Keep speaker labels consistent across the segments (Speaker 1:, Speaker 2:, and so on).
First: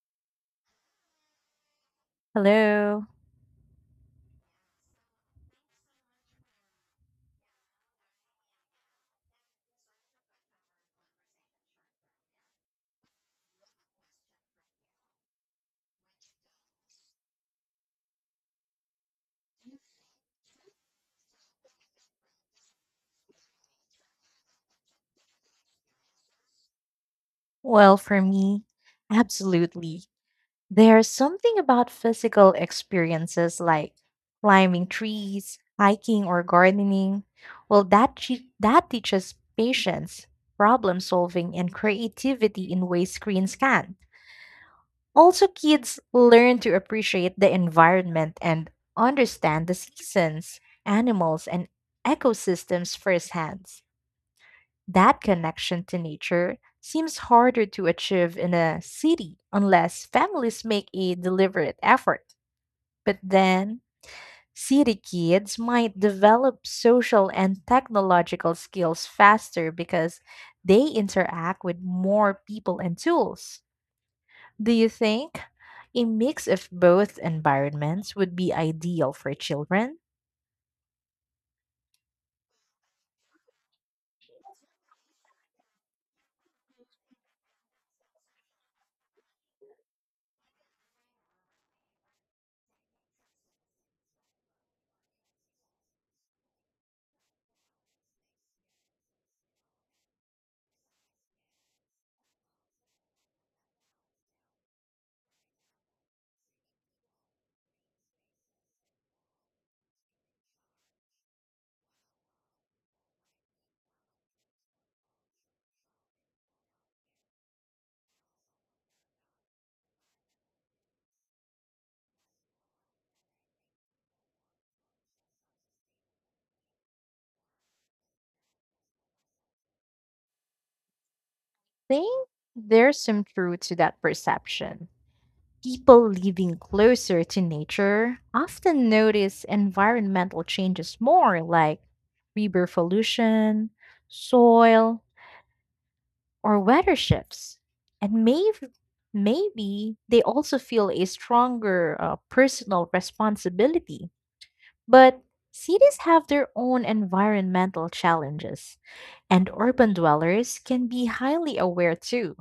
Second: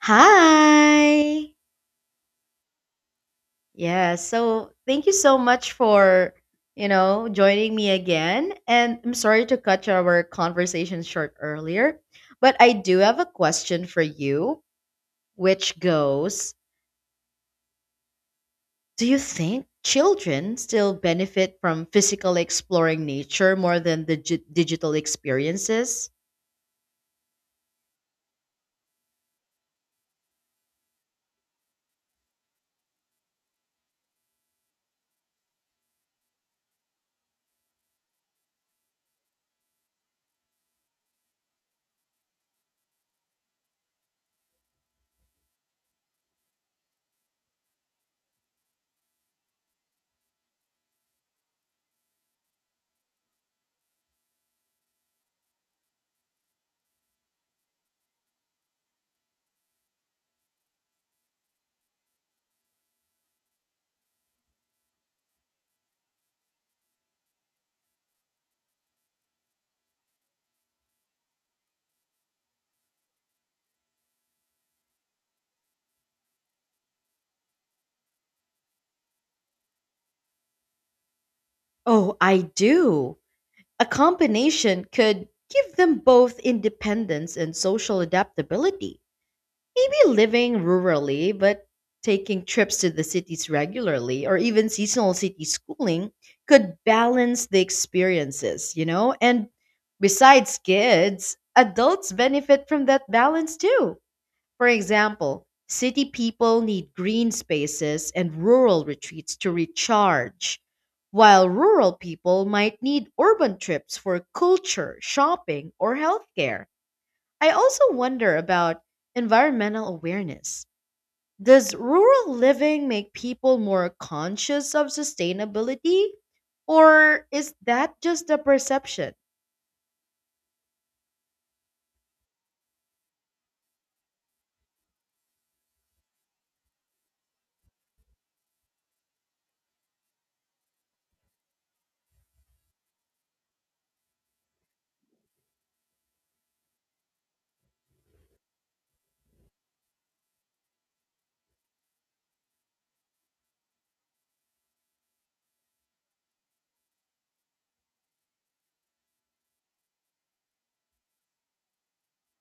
Speaker 1: Hi.
Speaker 2: Hello.
Speaker 1: Yeah, so thank you so much for, joining me again. And I'm sorry to cut our conversation short earlier, but I do have a question for you, which goes, do you think children still benefit from physically exploring nature more than the digital experiences?
Speaker 2: Well, for me, absolutely. There's something about physical experiences like climbing trees, hiking, or gardening. Well, that teaches patience, problem solving, and creativity in ways screens can. Also, kids learn to appreciate the environment and understand the seasons, animals, and ecosystems firsthand. That connection to nature seems harder to achieve in a city unless families make a deliberate effort. But then, city kids might develop social and technological skills faster because they interact with more people and tools. Do you think a mix of both environments would be ideal for children?
Speaker 1: Oh, I do. A combination could give them both independence and social adaptability. Maybe living rurally, but taking trips to the cities regularly or even seasonal city schooling could balance the experiences. And besides kids, adults benefit from that balance too. For example, city people need green spaces and rural retreats to recharge, while rural people might need urban trips for culture, shopping, or healthcare. I also wonder about environmental awareness. Does rural living make people more conscious of sustainability? Or is that just a perception?
Speaker 2: Think there's some truth to that perception. People living closer to nature often notice environmental changes more, like river pollution, soil, or weather shifts. And maybe they also feel a stronger personal responsibility, but cities have their own environmental challenges, and urban dwellers can be highly aware too,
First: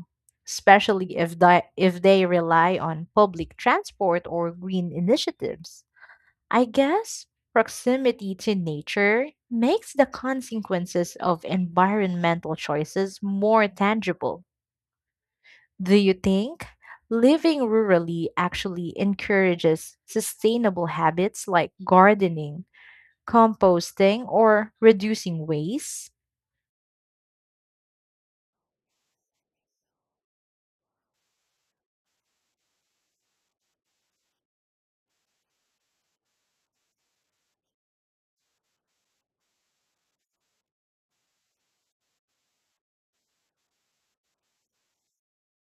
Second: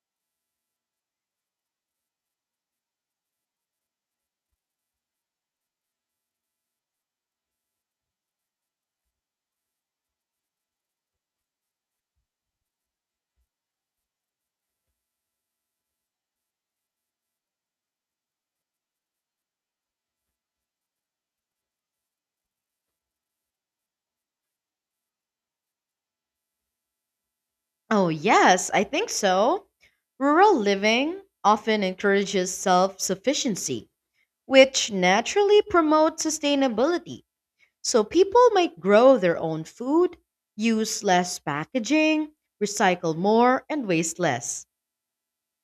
Speaker 2: especially if they rely on public transport or green initiatives. I guess proximity to nature makes the consequences of environmental choices more tangible. Do you think living rurally actually encourages sustainable habits like gardening, composting, or reducing waste?
Speaker 1: Oh, yes, I think so. Rural living often encourages self sufficiency, which naturally promotes sustainability. So people might grow their own food, use less packaging, recycle more, and waste less.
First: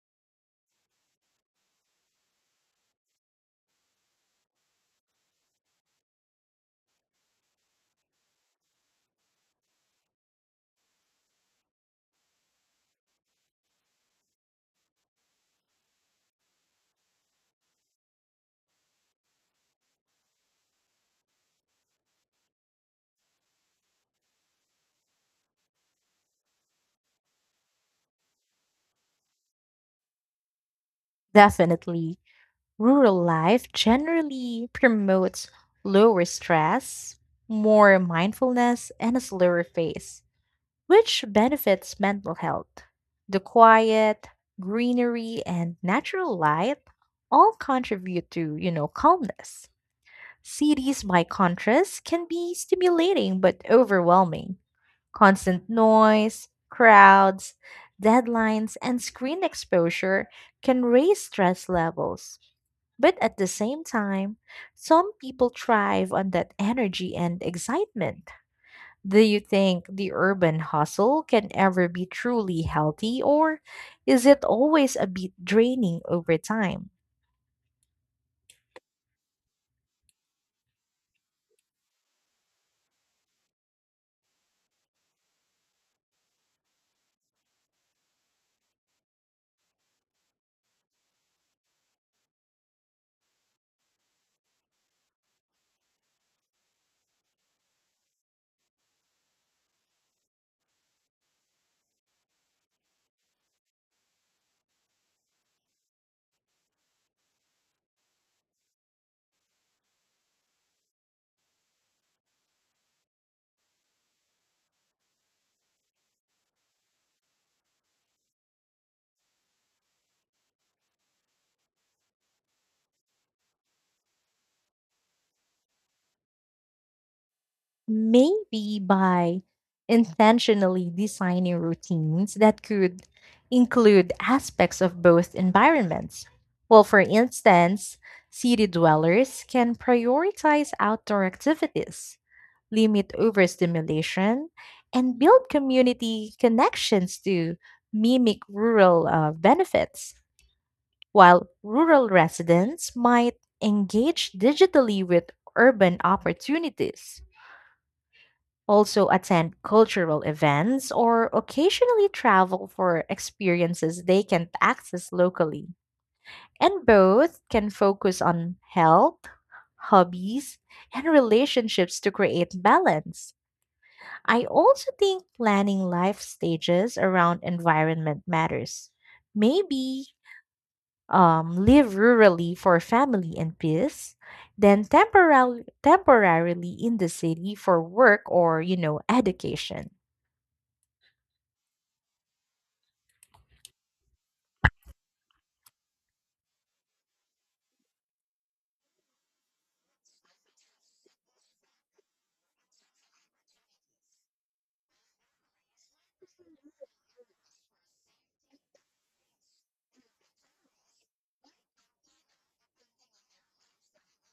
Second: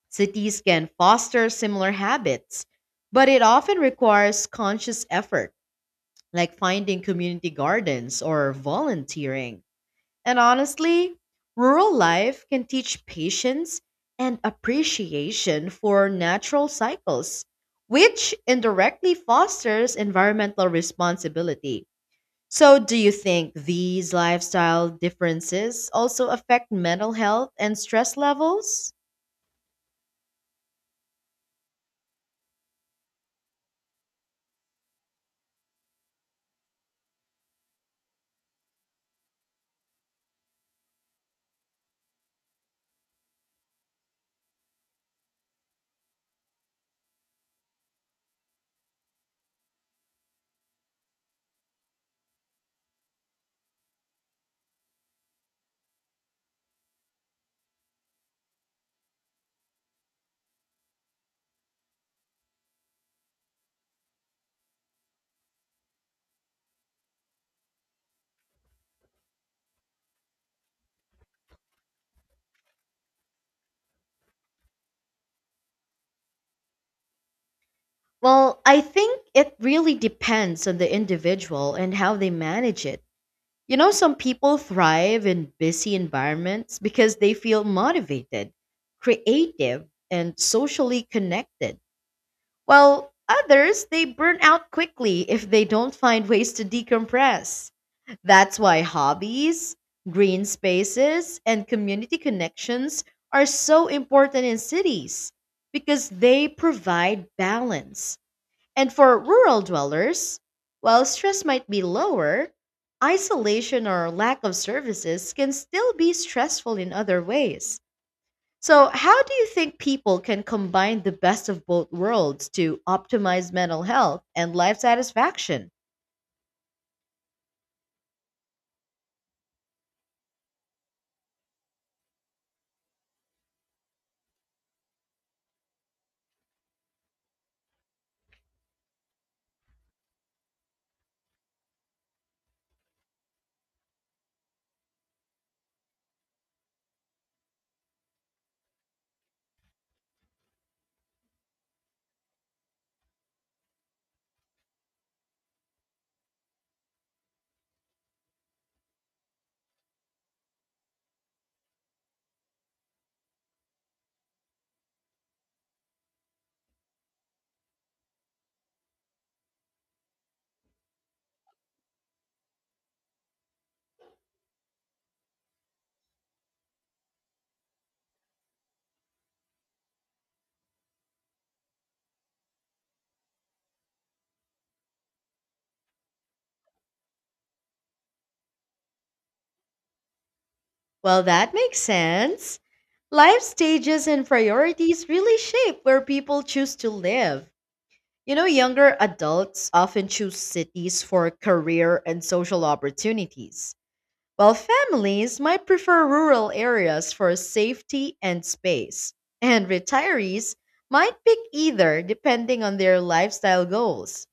Speaker 1: Cities can foster similar habits, but it often requires conscious effort, like finding community gardens or volunteering. And honestly, rural life can teach patience and appreciation for natural cycles, which indirectly fosters environmental responsibility. So, do you think these lifestyle differences also affect mental health and stress levels?
Speaker 2: Definitely, rural life generally promotes lower stress, more mindfulness, and a slower pace, which benefits mental health. The quiet, greenery, and natural light all contribute to, calmness. Cities, by contrast, can be stimulating but overwhelming. Constant noise, crowds, deadlines, and screen exposure can raise stress levels. But at the same time, some people thrive on that energy and excitement. Do you think the urban hustle can ever be truly healthy, or is it always a bit draining over time?
Speaker 1: Well, I think it really depends on the individual and how they manage it. You know, some people thrive in busy environments because they feel motivated, creative, and socially connected, while others they burn out quickly if they don't find ways to decompress. That's why hobbies, green spaces, and community connections are so important in cities because they provide balance, and for rural dwellers, while stress might be lower, isolation or lack of services can still be stressful in other ways. So, how do you think people can combine the best of both worlds to optimize mental health and life satisfaction?
Speaker 2: Maybe by intentionally designing routines that could include aspects of both environments. Well, for instance, city dwellers can prioritize outdoor activities, limit overstimulation, and build community connections to mimic rural benefits, while rural residents might engage digitally with urban opportunities, also attend cultural events, or occasionally travel for experiences they can't access locally. And both can focus on health, hobbies, and relationships to create balance. I also think planning life stages around environment matters. Maybe live rurally for family and peace, then temporarily in the city for work or education.
Speaker 1: Well, that makes sense. Life stages and priorities really shape where people choose to live. You know, younger adults often choose cities for career and social opportunities, while families might prefer rural areas for safety and space, and retirees might pick either depending on their lifestyle goals.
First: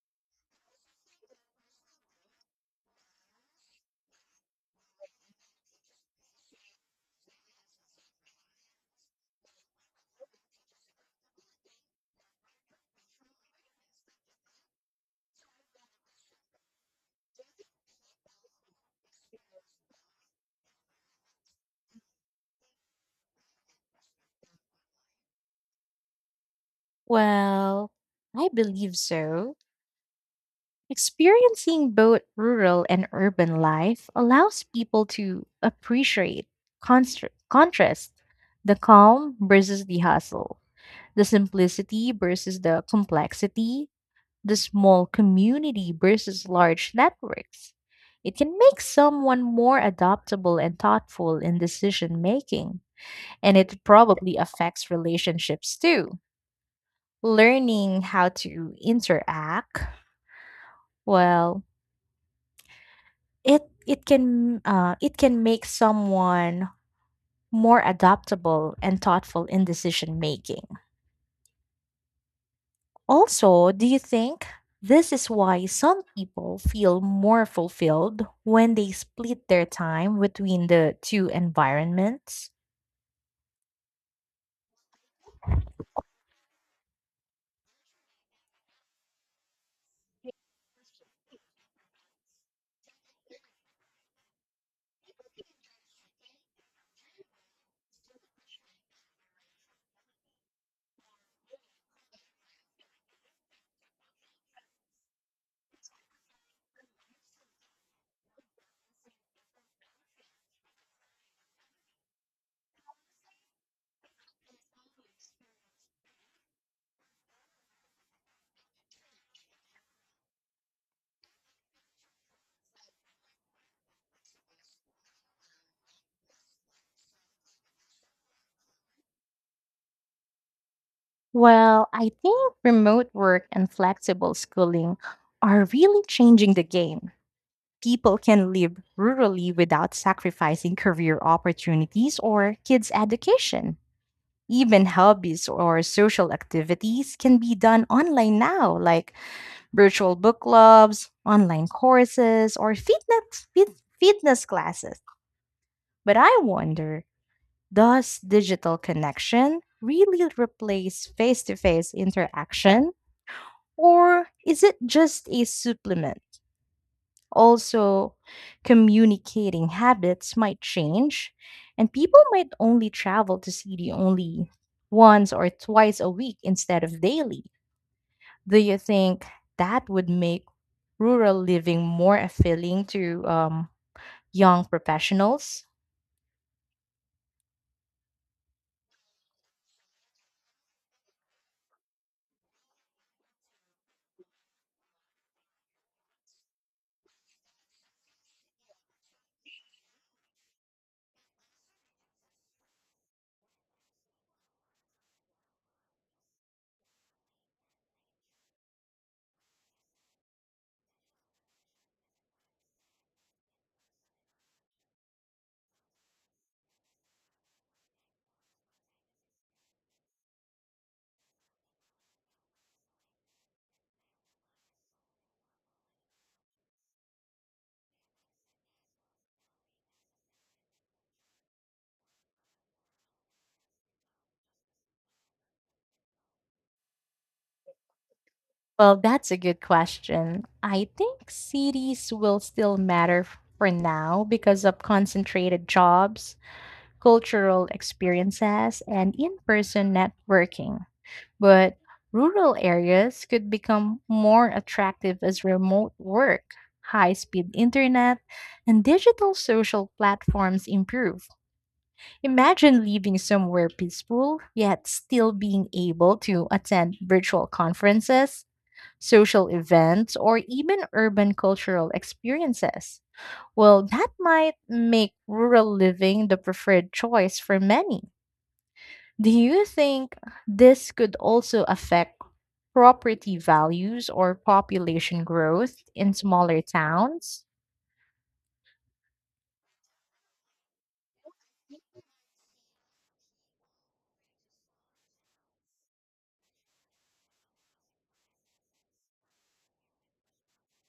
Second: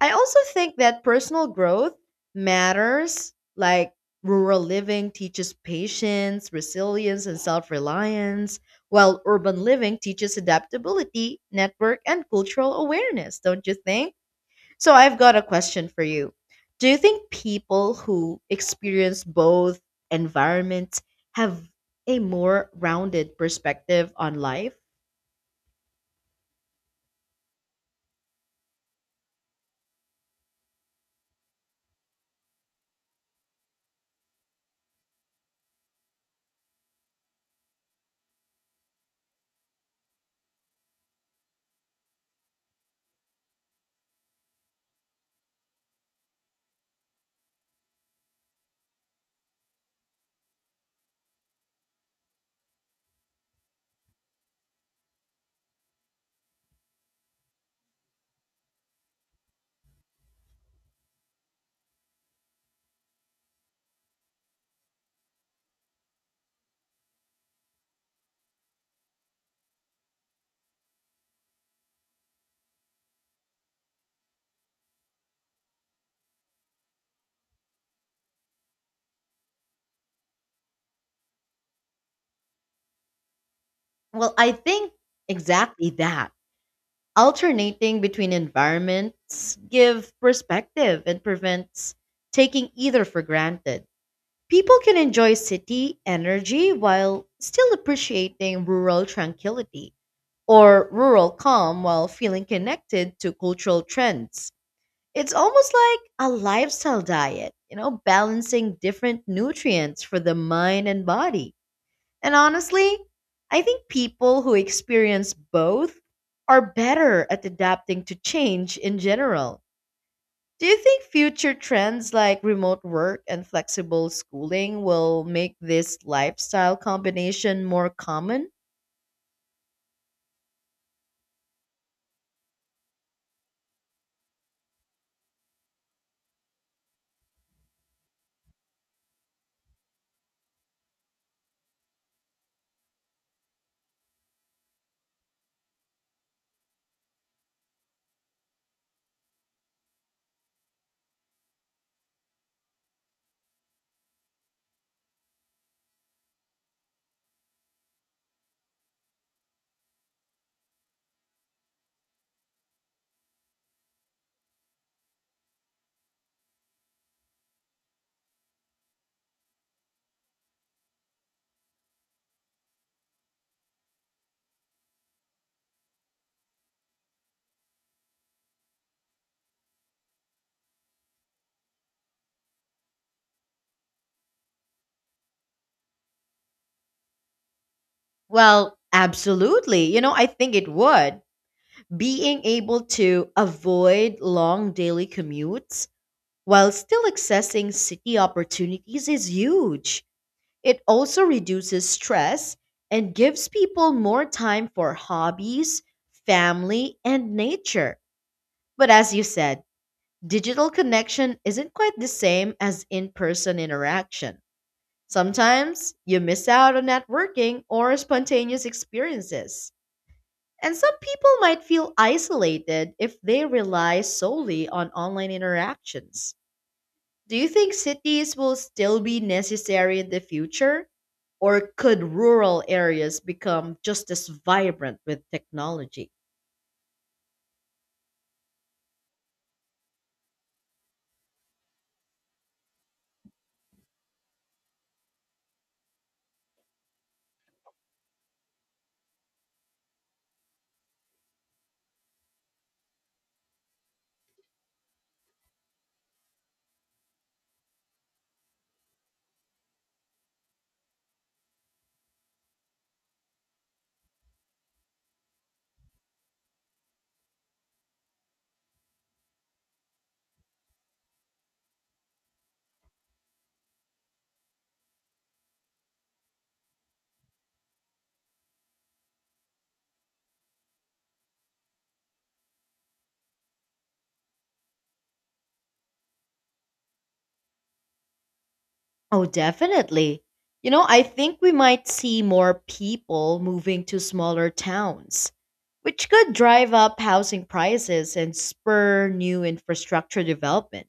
Speaker 1: I also think that personal growth matters, like rural living teaches patience, resilience, and self reliance, while urban living teaches adaptability, network, and cultural awareness, don't you think? So I've got a question for you. Do you think people who experience both environments have a more rounded perspective on life?
Speaker 2: Well, I believe so. Experiencing both rural and urban life allows people to appreciate, contrast the calm versus the hustle, the simplicity versus the complexity, the small community versus large networks. It can make someone more adaptable and thoughtful in decision making, and it probably affects relationships too, learning how to interact well. It can it can make someone more adaptable and thoughtful in decision making. Also, do you think this is why some people feel more fulfilled when they split their time between the two environments?
Speaker 1: Well, I think exactly that. Alternating between environments give perspective and prevents taking either for granted. People can enjoy city energy while still appreciating rural tranquility or rural calm while feeling connected to cultural trends. It's almost like a lifestyle diet, balancing different nutrients for the mind and body. And honestly, I think people who experience both are better at adapting to change in general. Do you think future trends like remote work and flexible schooling will make this lifestyle combination more common?
Speaker 2: Well, I think remote work and flexible schooling are really changing the game. People can live rurally without sacrificing career opportunities or kids' education. Even hobbies or social activities can be done online now, like virtual book clubs, online courses, or fitness classes. But I wonder, does digital connection really replace face to face interaction, or is it just a supplement? Also, communicating habits might change, and people might only travel to see the only once or twice a week instead of daily. Do you think that would make rural living more appealing to young professionals?
Speaker 1: Well, absolutely. You know, I think it would. Being able to avoid long daily commutes while still accessing city opportunities is huge. It also reduces stress and gives people more time for hobbies, family, and nature. But as you said, digital connection isn't quite the same as in person interaction. Sometimes you miss out on networking or spontaneous experiences. And some people might feel isolated if they rely solely on online interactions. Do you think cities will still be necessary in the future? Or could rural areas become just as vibrant with technology?
Speaker 2: Well, that's a good question. I think cities will still matter for now because of concentrated jobs, cultural experiences, and in person networking. But rural areas could become more attractive as remote work, high speed internet, and digital social platforms improve. Imagine living somewhere peaceful, yet still being able to attend virtual conferences, social events, or even urban cultural experiences. Well, that might make rural living the preferred choice for many. Do you think this could also affect property values or population growth in smaller towns?
Speaker 1: Oh, definitely. You know, I think we might see more people moving to smaller towns, which could drive up housing prices and spur new infrastructure development.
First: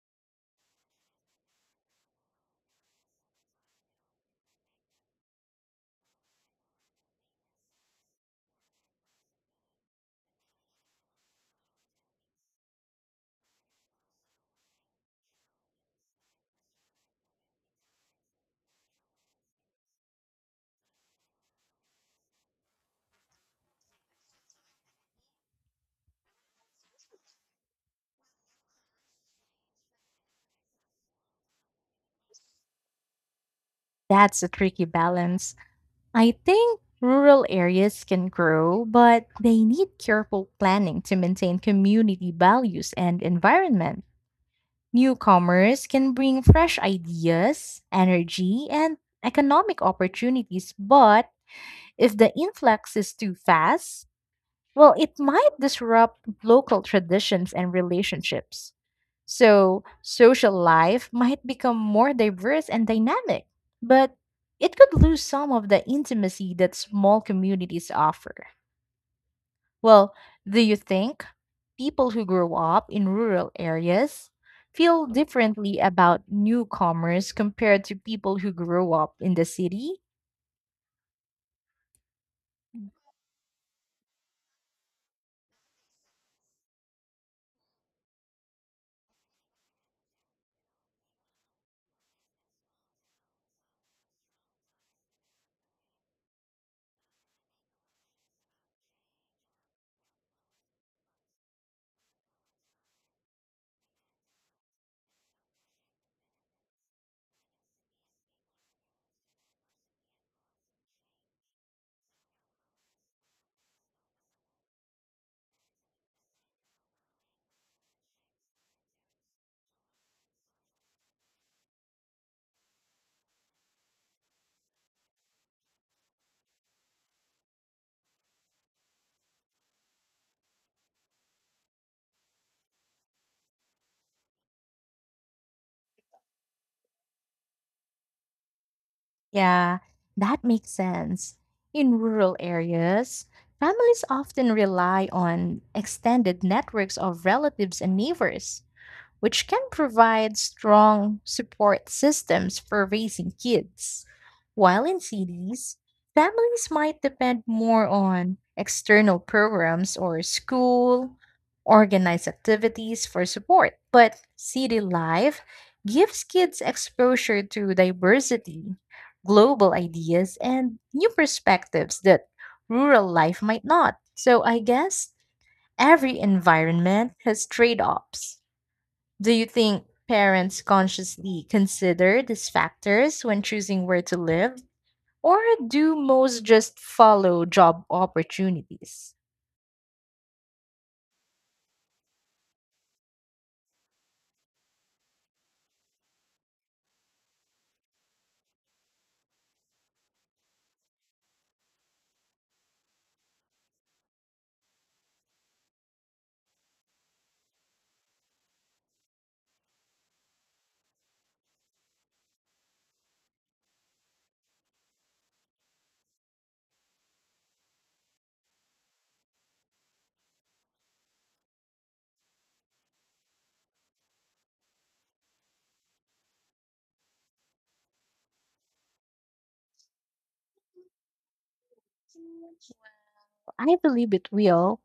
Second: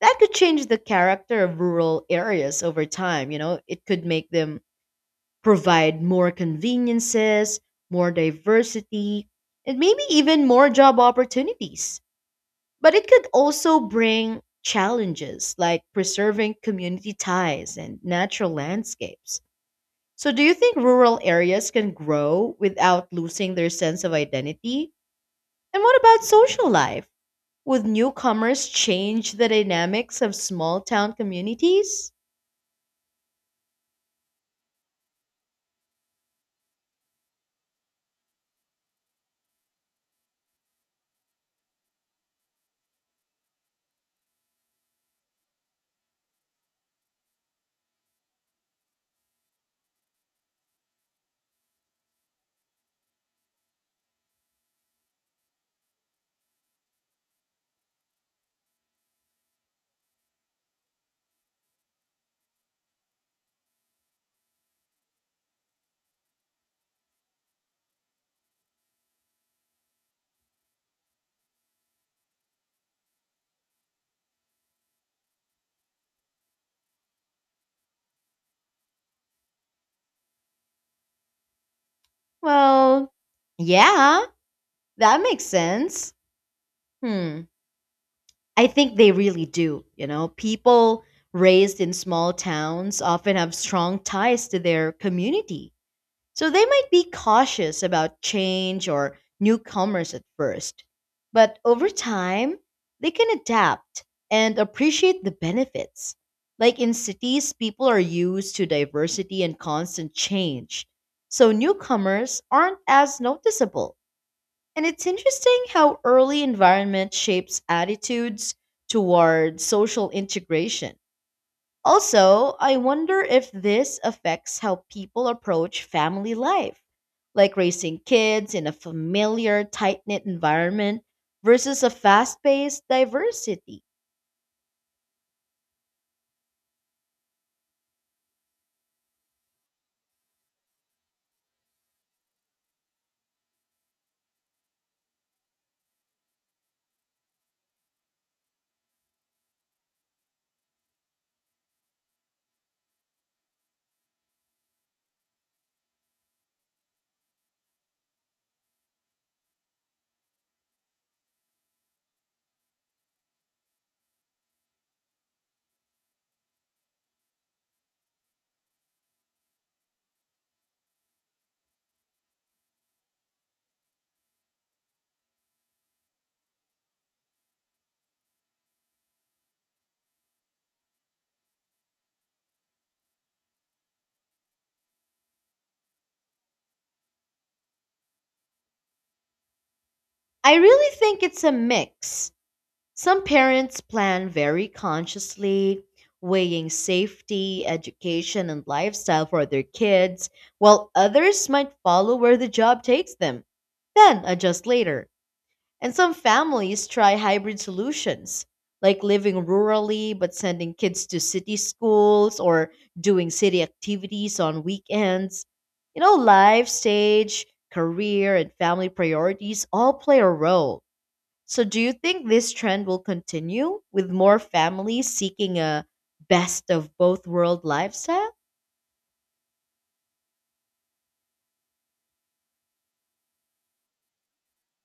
Speaker 1: That could change the character of rural areas over time. You know, it could make them provide more conveniences, more diversity, and maybe even more job opportunities. But it could also bring challenges like preserving community ties and natural landscapes. So, do you think rural areas can grow without losing their sense of identity? And what about social life? Would newcomers change the dynamics of small town communities?
Speaker 2: That's a tricky balance. I think rural areas can grow, but they need careful planning to maintain community values and environment. Newcomers can bring fresh ideas, energy, and economic opportunities, but if the influx is too fast, well, it might disrupt local traditions and relationships. So, social life might become more diverse and dynamic, but it could lose some of the intimacy that small communities offer. Well, do you think people who grow up in rural areas feel differently about newcomers compared to people who grow up in the city?
Speaker 1: Well, yeah, that makes sense. Hmm. I think they really do. You know, people raised in small towns often have strong ties to their community. So they might be cautious about change or newcomers at first. But over time, they can adapt and appreciate the benefits. Like in cities, people are used to diversity and constant change. So newcomers aren't as noticeable. And it's interesting how early environment shapes attitudes toward social integration. Also, I wonder if this affects how people approach family life, like raising kids in a familiar, tight knit environment versus a fast paced diversity.
Speaker 2: Yeah, that makes sense. In rural areas, families often rely on extended networks of relatives and neighbors, which can provide strong support systems for raising kids. While in cities, families might depend more on external programs or school organized activities for support, but city life gives kids exposure to diversity, global ideas, and new perspectives that rural life might not. So I guess every environment has trade offs. Do you think parents consciously consider these factors when choosing where to live, or do most just follow job opportunities?
Speaker 1: I really think it's a mix. Some parents plan very consciously, weighing safety, education, and lifestyle for their kids, while others might follow where the job takes them, then adjust later. And some families try hybrid solutions, like living rurally but sending kids to city schools or doing city activities on weekends. You know, life stage, career, and family priorities all play a role. So, do you think this trend will continue with more families seeking a best of both world lifestyle?
Speaker 2: I believe it will.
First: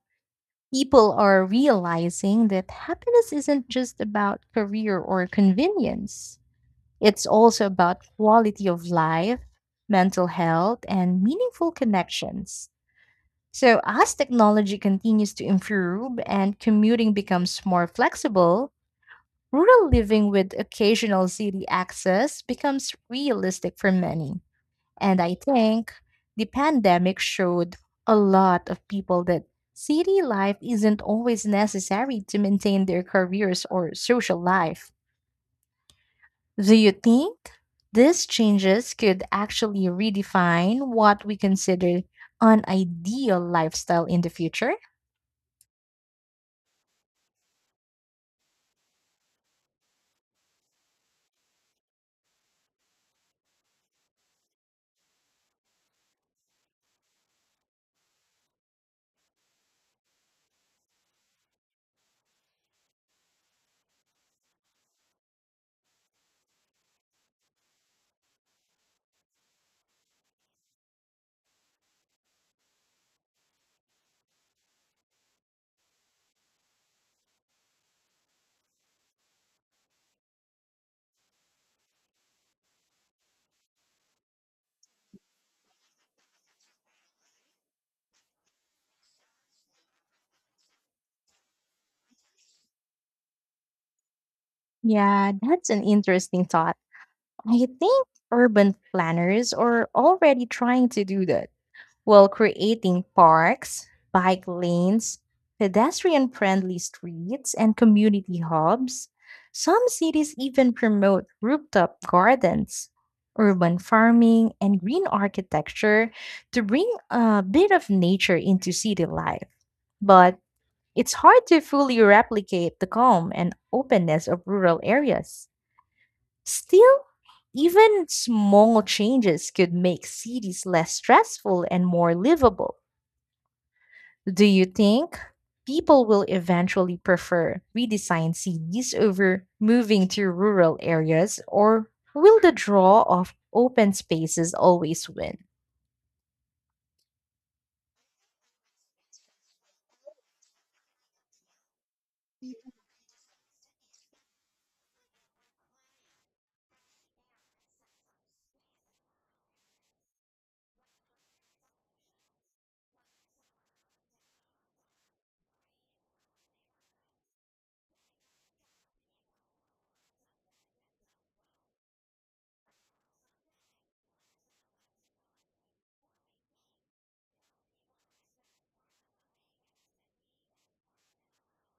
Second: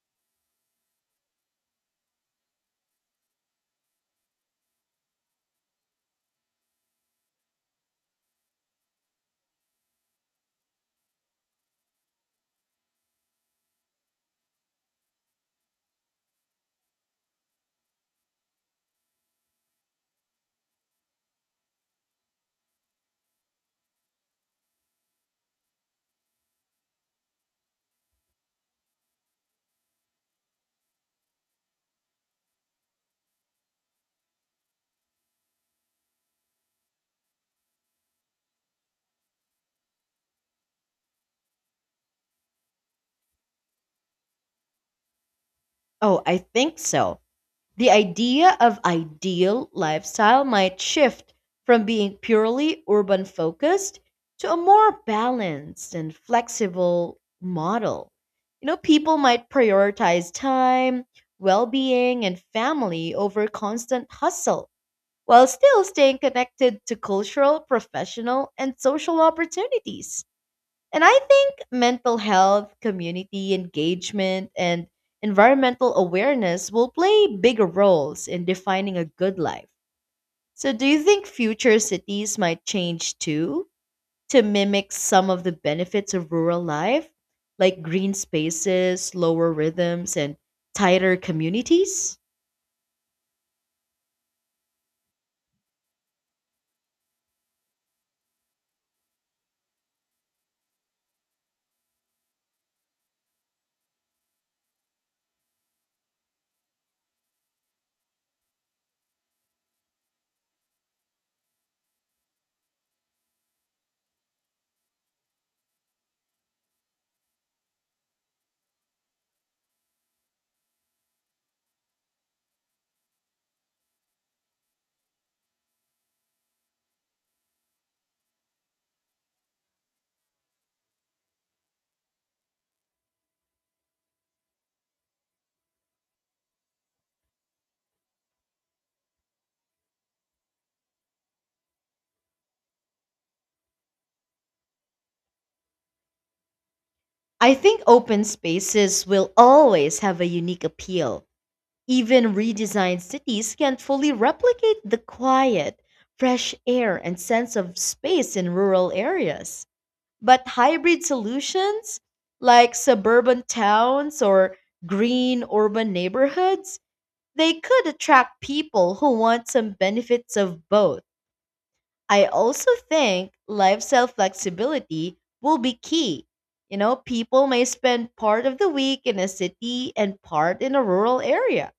Speaker 2: People are realizing that happiness isn't just about career or convenience. It's also about quality of life, mental health, and meaningful connections. So, as technology continues to improve and commuting becomes more flexible, rural living with occasional city access becomes realistic for many. And I think the pandemic showed a lot of people that city life isn't always necessary to maintain their careers or social life. Do you think these changes could actually redefine what we consider an ideal lifestyle in the future?
Speaker 1: Oh, I think so. The idea of ideal lifestyle might shift from being purely urban focused to a more balanced and flexible model. You know, people might prioritize time, well being, and family over constant hustle while still staying connected to cultural, professional, and social opportunities. And I think mental health, community engagement, and environmental awareness will play bigger roles in defining a good life. So, do you think future cities might change too to mimic some of the benefits of rural life, like green spaces, lower rhythms, and tighter communities?
Speaker 2: Yeah, that's an interesting thought. I think urban planners are already trying to do that, while creating parks, bike lanes, pedestrian friendly streets, and community hubs. Some cities even promote rooftop gardens, urban farming, and green architecture to bring a bit of nature into city life. But it's hard to fully replicate the calm and openness of rural areas. Still, even small changes could make cities less stressful and more livable. Do you think people will eventually prefer redesigned cities over moving to rural areas, or will the draw of open spaces always win?
Speaker 1: I think open spaces will always have a unique appeal. Even redesigned cities can't fully replicate the quiet, fresh air, and sense of space in rural areas. But hybrid solutions, like suburban towns or green urban neighborhoods, they could attract people who want some benefits of both. I also think lifestyle flexibility will be key. You know, people may spend part of the week in a city and part in a rural area.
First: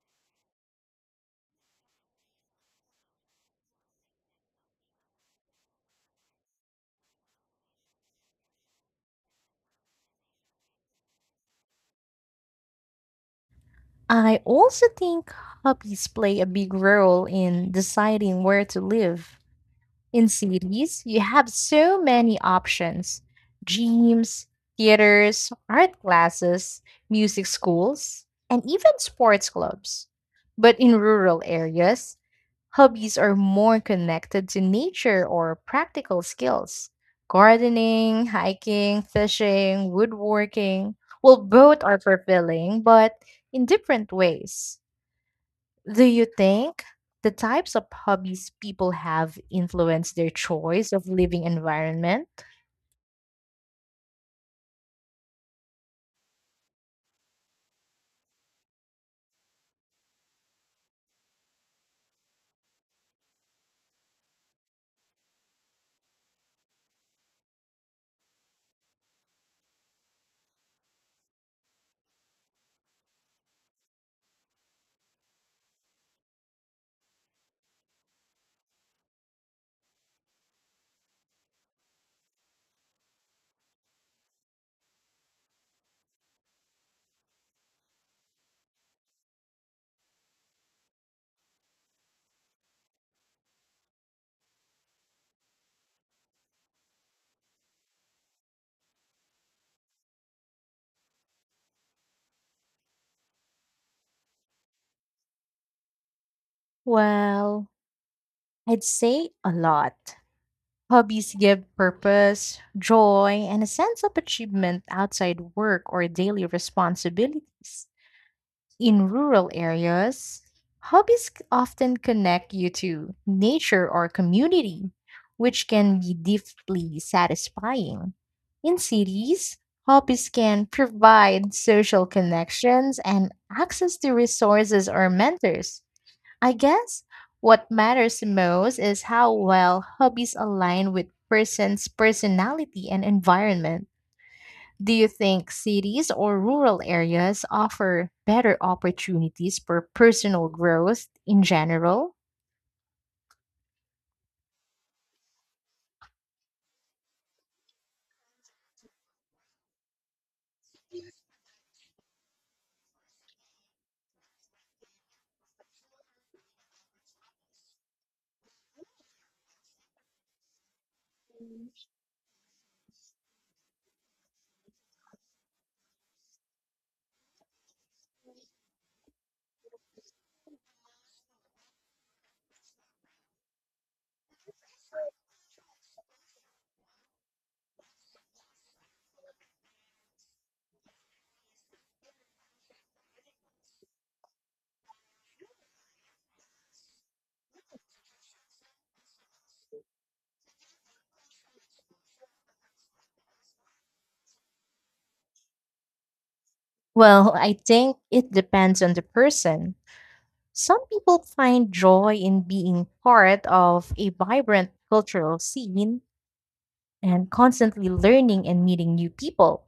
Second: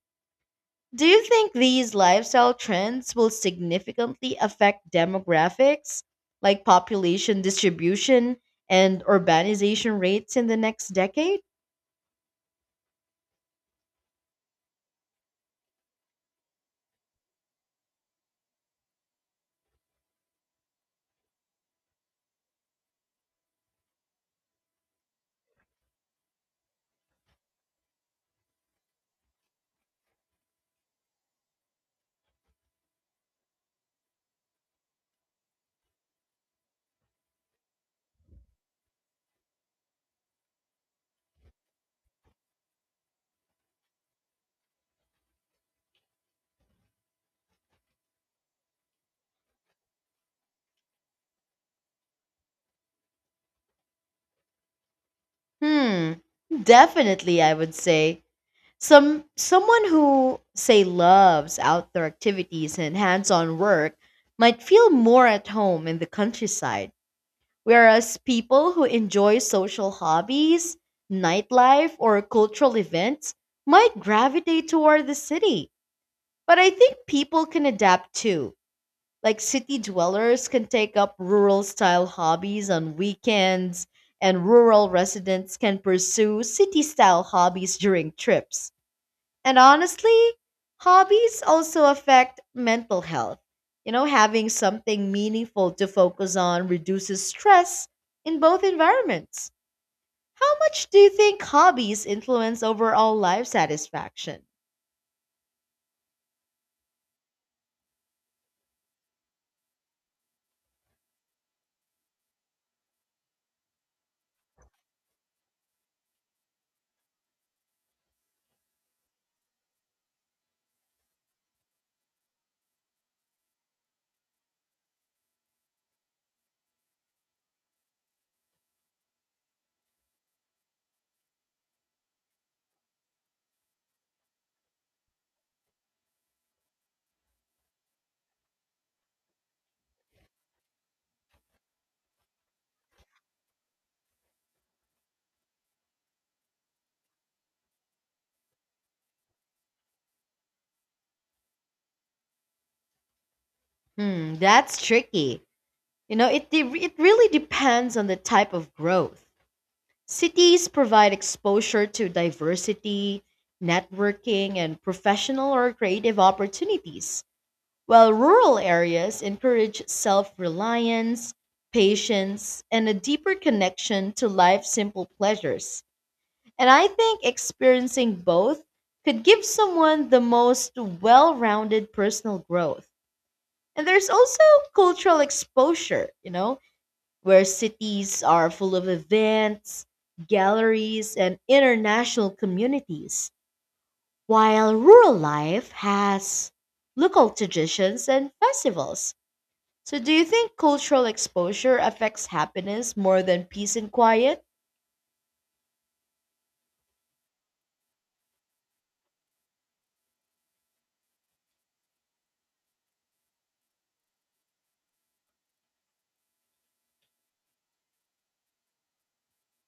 Speaker 1: Do you think these lifestyle trends will significantly affect demographics, like population distribution and urbanization rates in the next decade?
Speaker 2: I also think hobbies play a big role in deciding where to live. In cities, you have so many options: gyms, theaters, art classes, music schools, and even sports clubs. But in rural areas, hobbies are more connected to nature or practical skills. Gardening, hiking, fishing, woodworking. Well, both are fulfilling, but in different ways. Do you think the types of hobbies people have influence their choice of living environment?
Speaker 1: Hmm, definitely, I would say. Someone who say loves outdoor activities and hands-on work might feel more at home in the countryside, whereas people who enjoy social hobbies, nightlife, or cultural events might gravitate toward the city. But I think people can adapt too. Like city dwellers can take up rural style hobbies on weekends, and rural residents can pursue city style hobbies during trips. And honestly, hobbies also affect mental health. You know, having something meaningful to focus on reduces stress in both environments. How much do you think hobbies influence overall life satisfaction?
Speaker 2: Well, I'd say a lot. Hobbies give purpose, joy, and a sense of achievement outside work or daily responsibilities. In rural areas, often connect you to nature or community, which can be deeply satisfying. In cities, hobbies can provide social connections and access to resources or mentors. I guess what matters most is how well hobbies align with person's personality and environment. Do you think cities or rural areas offer better opportunities for personal growth in general?
Speaker 1: Hmm, that's tricky. You know, it really depends on the type of growth. Cities provide exposure to diversity, networking, and professional or creative opportunities, while rural areas encourage self reliance, patience, and a deeper connection to life's simple pleasures. And I think experiencing both could give someone the most well rounded personal growth. And there's also cultural exposure, you know, where cities are full of events, galleries, and international communities, while rural life has local traditions and festivals. So, do you think cultural exposure affects happiness more than peace and quiet?
Speaker 2: Well, I think it depends on the person. Some people find joy in being part of a vibrant cultural scene and constantly learning and meeting new people.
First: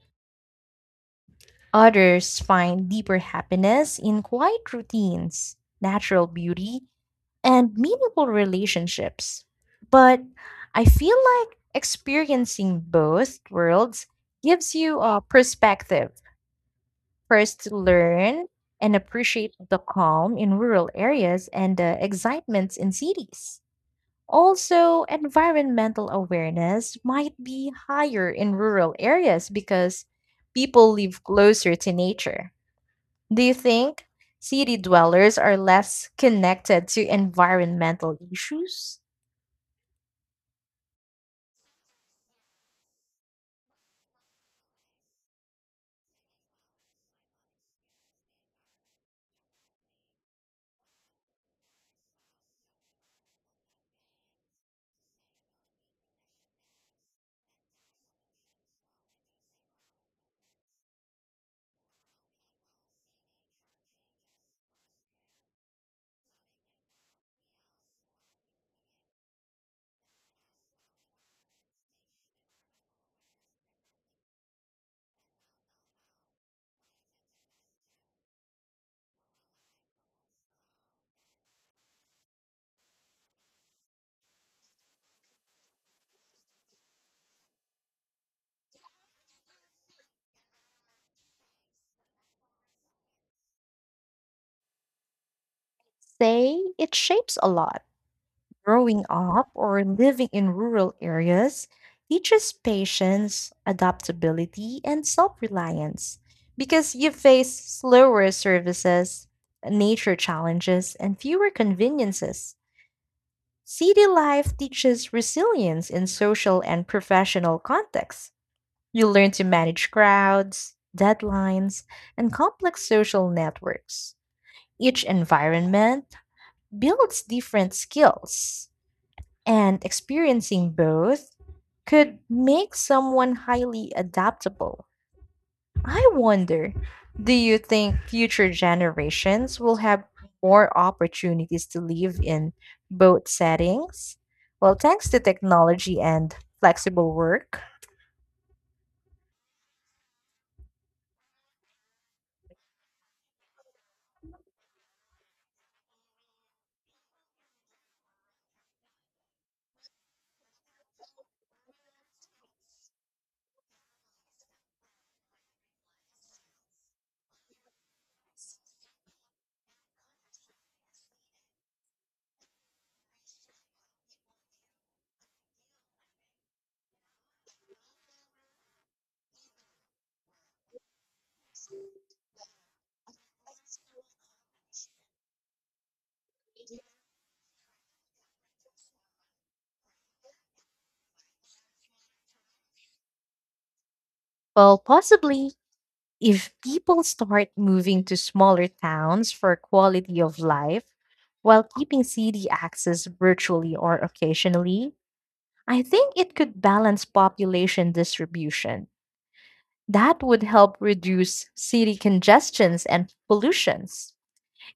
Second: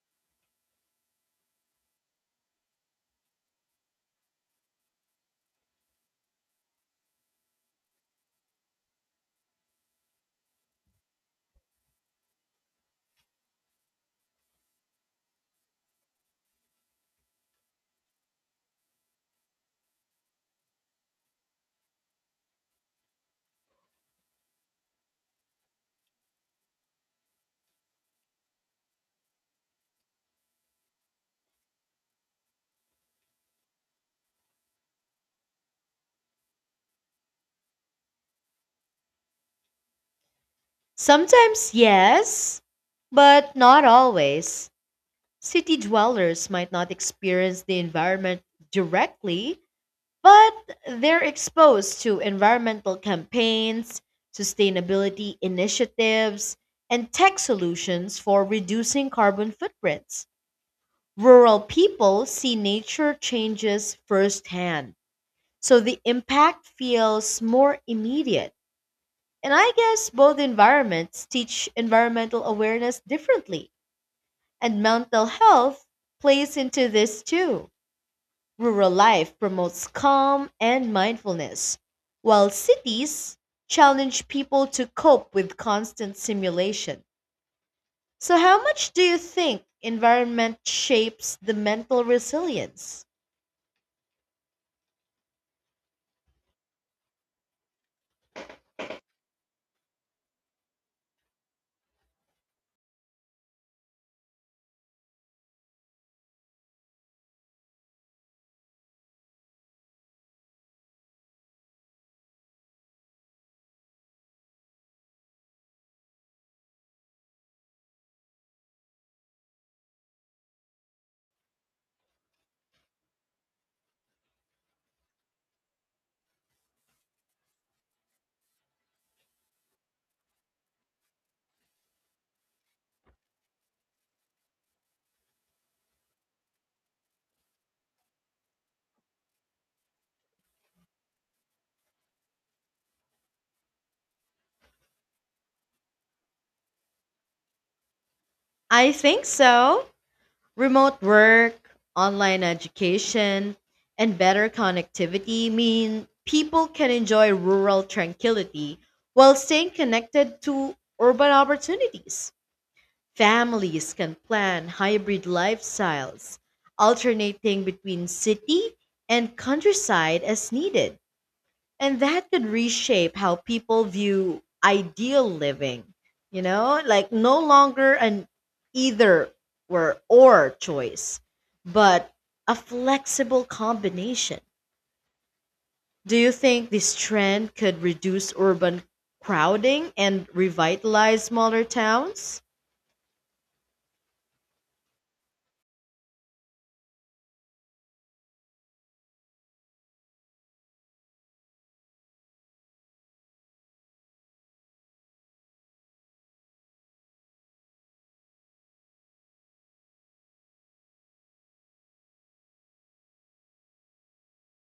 Speaker 2: Others find deeper happiness in quiet routines, natural beauty, and meaningful relationships. But I feel like experiencing both worlds gives you a perspective. First, to learn and appreciate the calm in rural areas and the excitements in cities. Also, environmental awareness might be higher in rural areas because people live closer to nature. Do you think city dwellers are less connected to environmental issues?
Speaker 1: Sometimes, yes, but not always. City dwellers might not experience the environment directly, but they're exposed to environmental campaigns, sustainability initiatives, and tech solutions for reducing carbon footprints. Rural people see nature changes firsthand, so the impact feels more immediate. And I guess both environments teach environmental awareness differently. And mental health plays into this too. Rural life promotes calm and mindfulness, while cities challenge people to cope with constant simulation. So, how much do you think environment shapes the mental resilience?
Speaker 2: Say it shapes a lot. Growing up or living in rural areas teaches patience, adaptability, and self reliance because you face slower services, nature challenges, and fewer conveniences. City life teaches resilience in social and professional contexts. You learn to manage crowds, deadlines, and complex social networks. Each environment builds different skills, and experiencing both could make someone highly adaptable. I wonder, do you think future generations will have more opportunities to live in both settings? Well, thanks to technology and flexible work?
Speaker 1: I think so. Remote work, online education, and better connectivity mean people can enjoy rural tranquility while staying connected to urban opportunities. Families can plan hybrid lifestyles, alternating between city and countryside as needed, and that could reshape how people view ideal living, like no longer an either or choice, but a flexible combination. Do you think this trend could reduce urban crowding and revitalize smaller towns?
Speaker 2: Well, possibly. If people start moving to smaller towns for quality of life while keeping city access virtually or occasionally, I think it could balance population distribution. That would help reduce city congestions and pollutions.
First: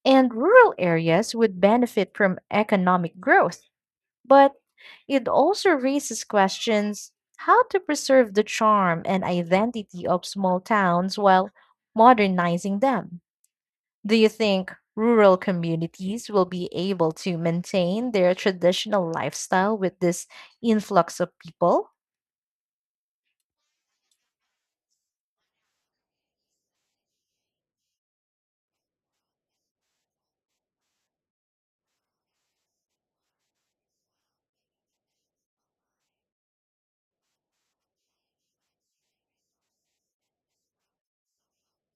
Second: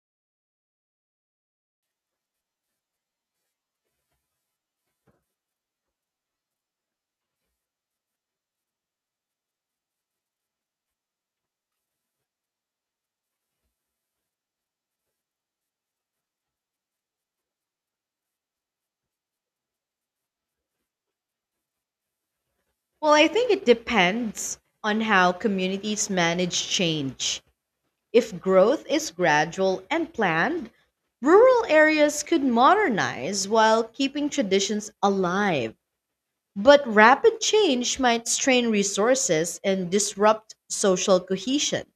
Speaker 2: And rural areas would benefit from economic growth. But it also raises questions, how to preserve the charm and identity of small towns while modernizing them. Do you think rural communities will be able to maintain their traditional lifestyle with this influx of people?
Speaker 1: Well, I think it depends on how communities manage change. If growth is gradual and planned, rural areas could modernize while keeping traditions alive. But rapid change might strain resources and disrupt social cohesion.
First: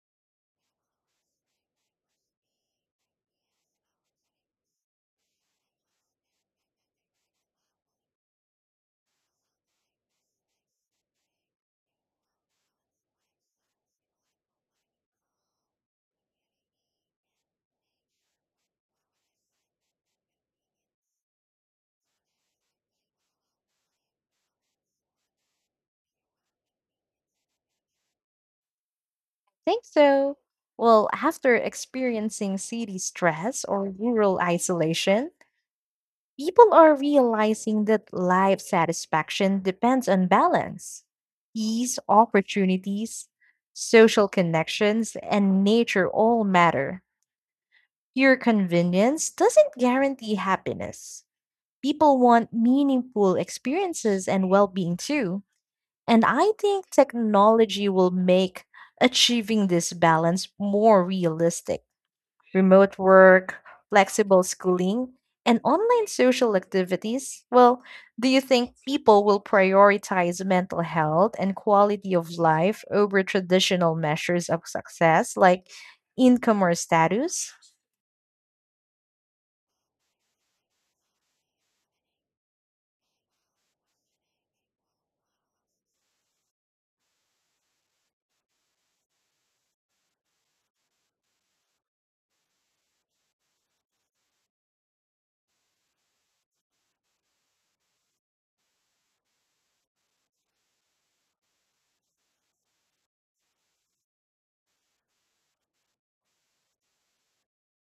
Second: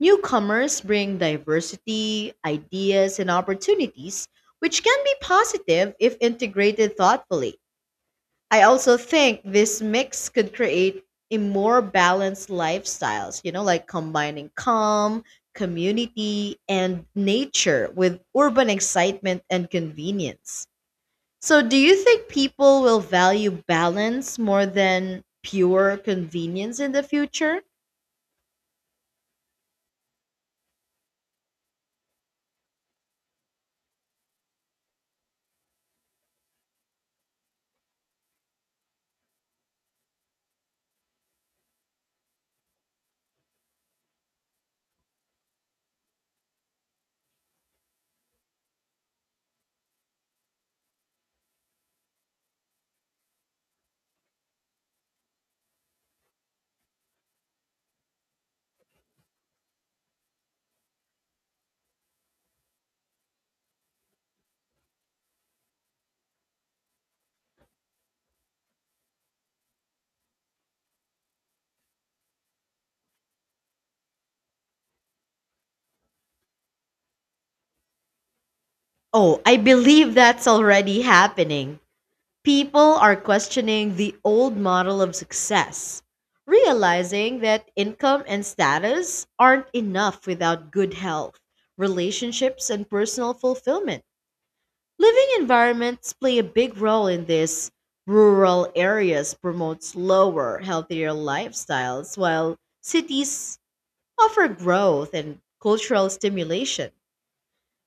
Speaker 1: Newcomers bring diversity, ideas, and opportunities, which can be positive if integrated thoughtfully. I also think this mix could create a more balanced lifestyles, you know, like combining calm, community, and nature with urban excitement and convenience. So, do you think people will value balance more than pure convenience in the future?
Speaker 2: Think so. Well, after experiencing city stress or rural isolation, people are realizing that life satisfaction depends on balance, these opportunities, social connections, and nature all matter. Your convenience doesn't guarantee happiness. People want meaningful experiences and well being too. And I think technology will make achieving this balance more realistic. Remote work, flexible schooling, and online social activities. Well, do you think people will prioritize mental health and quality of life over traditional measures of success like income or status?
Speaker 1: Oh, I believe that's already happening. People are questioning the old model of success, realizing that income and status aren't enough without good health, relationships, and personal fulfillment. Living environments play a big role in this. Rural areas promote slower, healthier lifestyles, while cities offer growth and cultural stimulation.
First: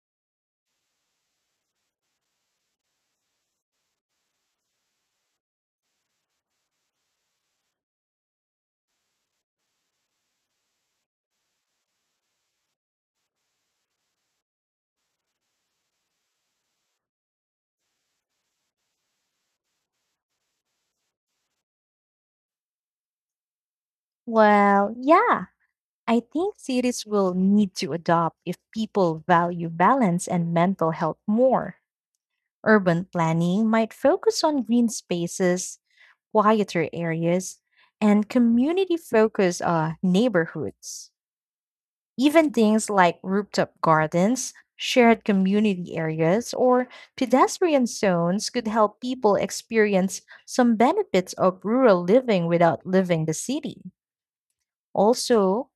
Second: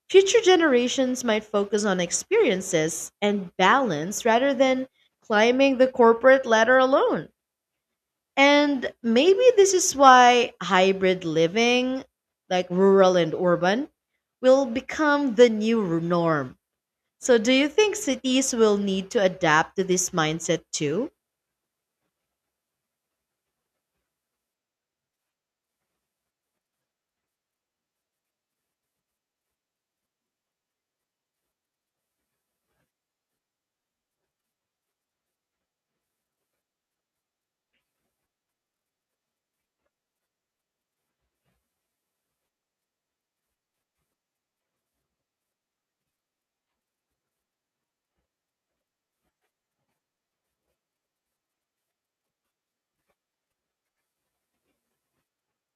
Speaker 1: Future generations might focus on experiences and balance rather than climbing the corporate ladder alone. And maybe this is why hybrid living, like rural and urban, will become the new norm. So, do you think cities will need to adapt to this mindset too?
Speaker 2: Well, yeah. I think cities will need to adopt if people value balance and mental health more. Urban planning might focus on green spaces, quieter areas, and community focused neighborhoods. Even things like rooftop gardens, shared community areas, or pedestrian zones could help people experience some benefits of rural living without leaving the city. Also,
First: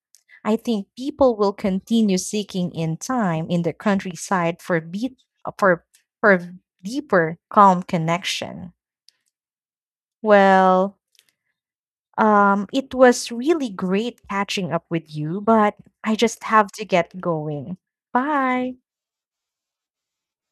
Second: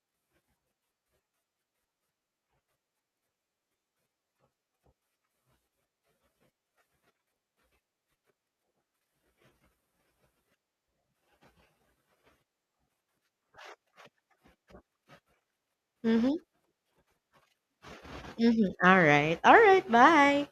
Speaker 2: I think people will continue seeking in time in the countryside for beat for for deeper calm connection. Well, it was really great catching up with you, but I
Speaker 1: Mm-hmm.
Speaker 2: just have to get going. Bye.
Speaker 1: Mm-hmm. All right. All right. Bye.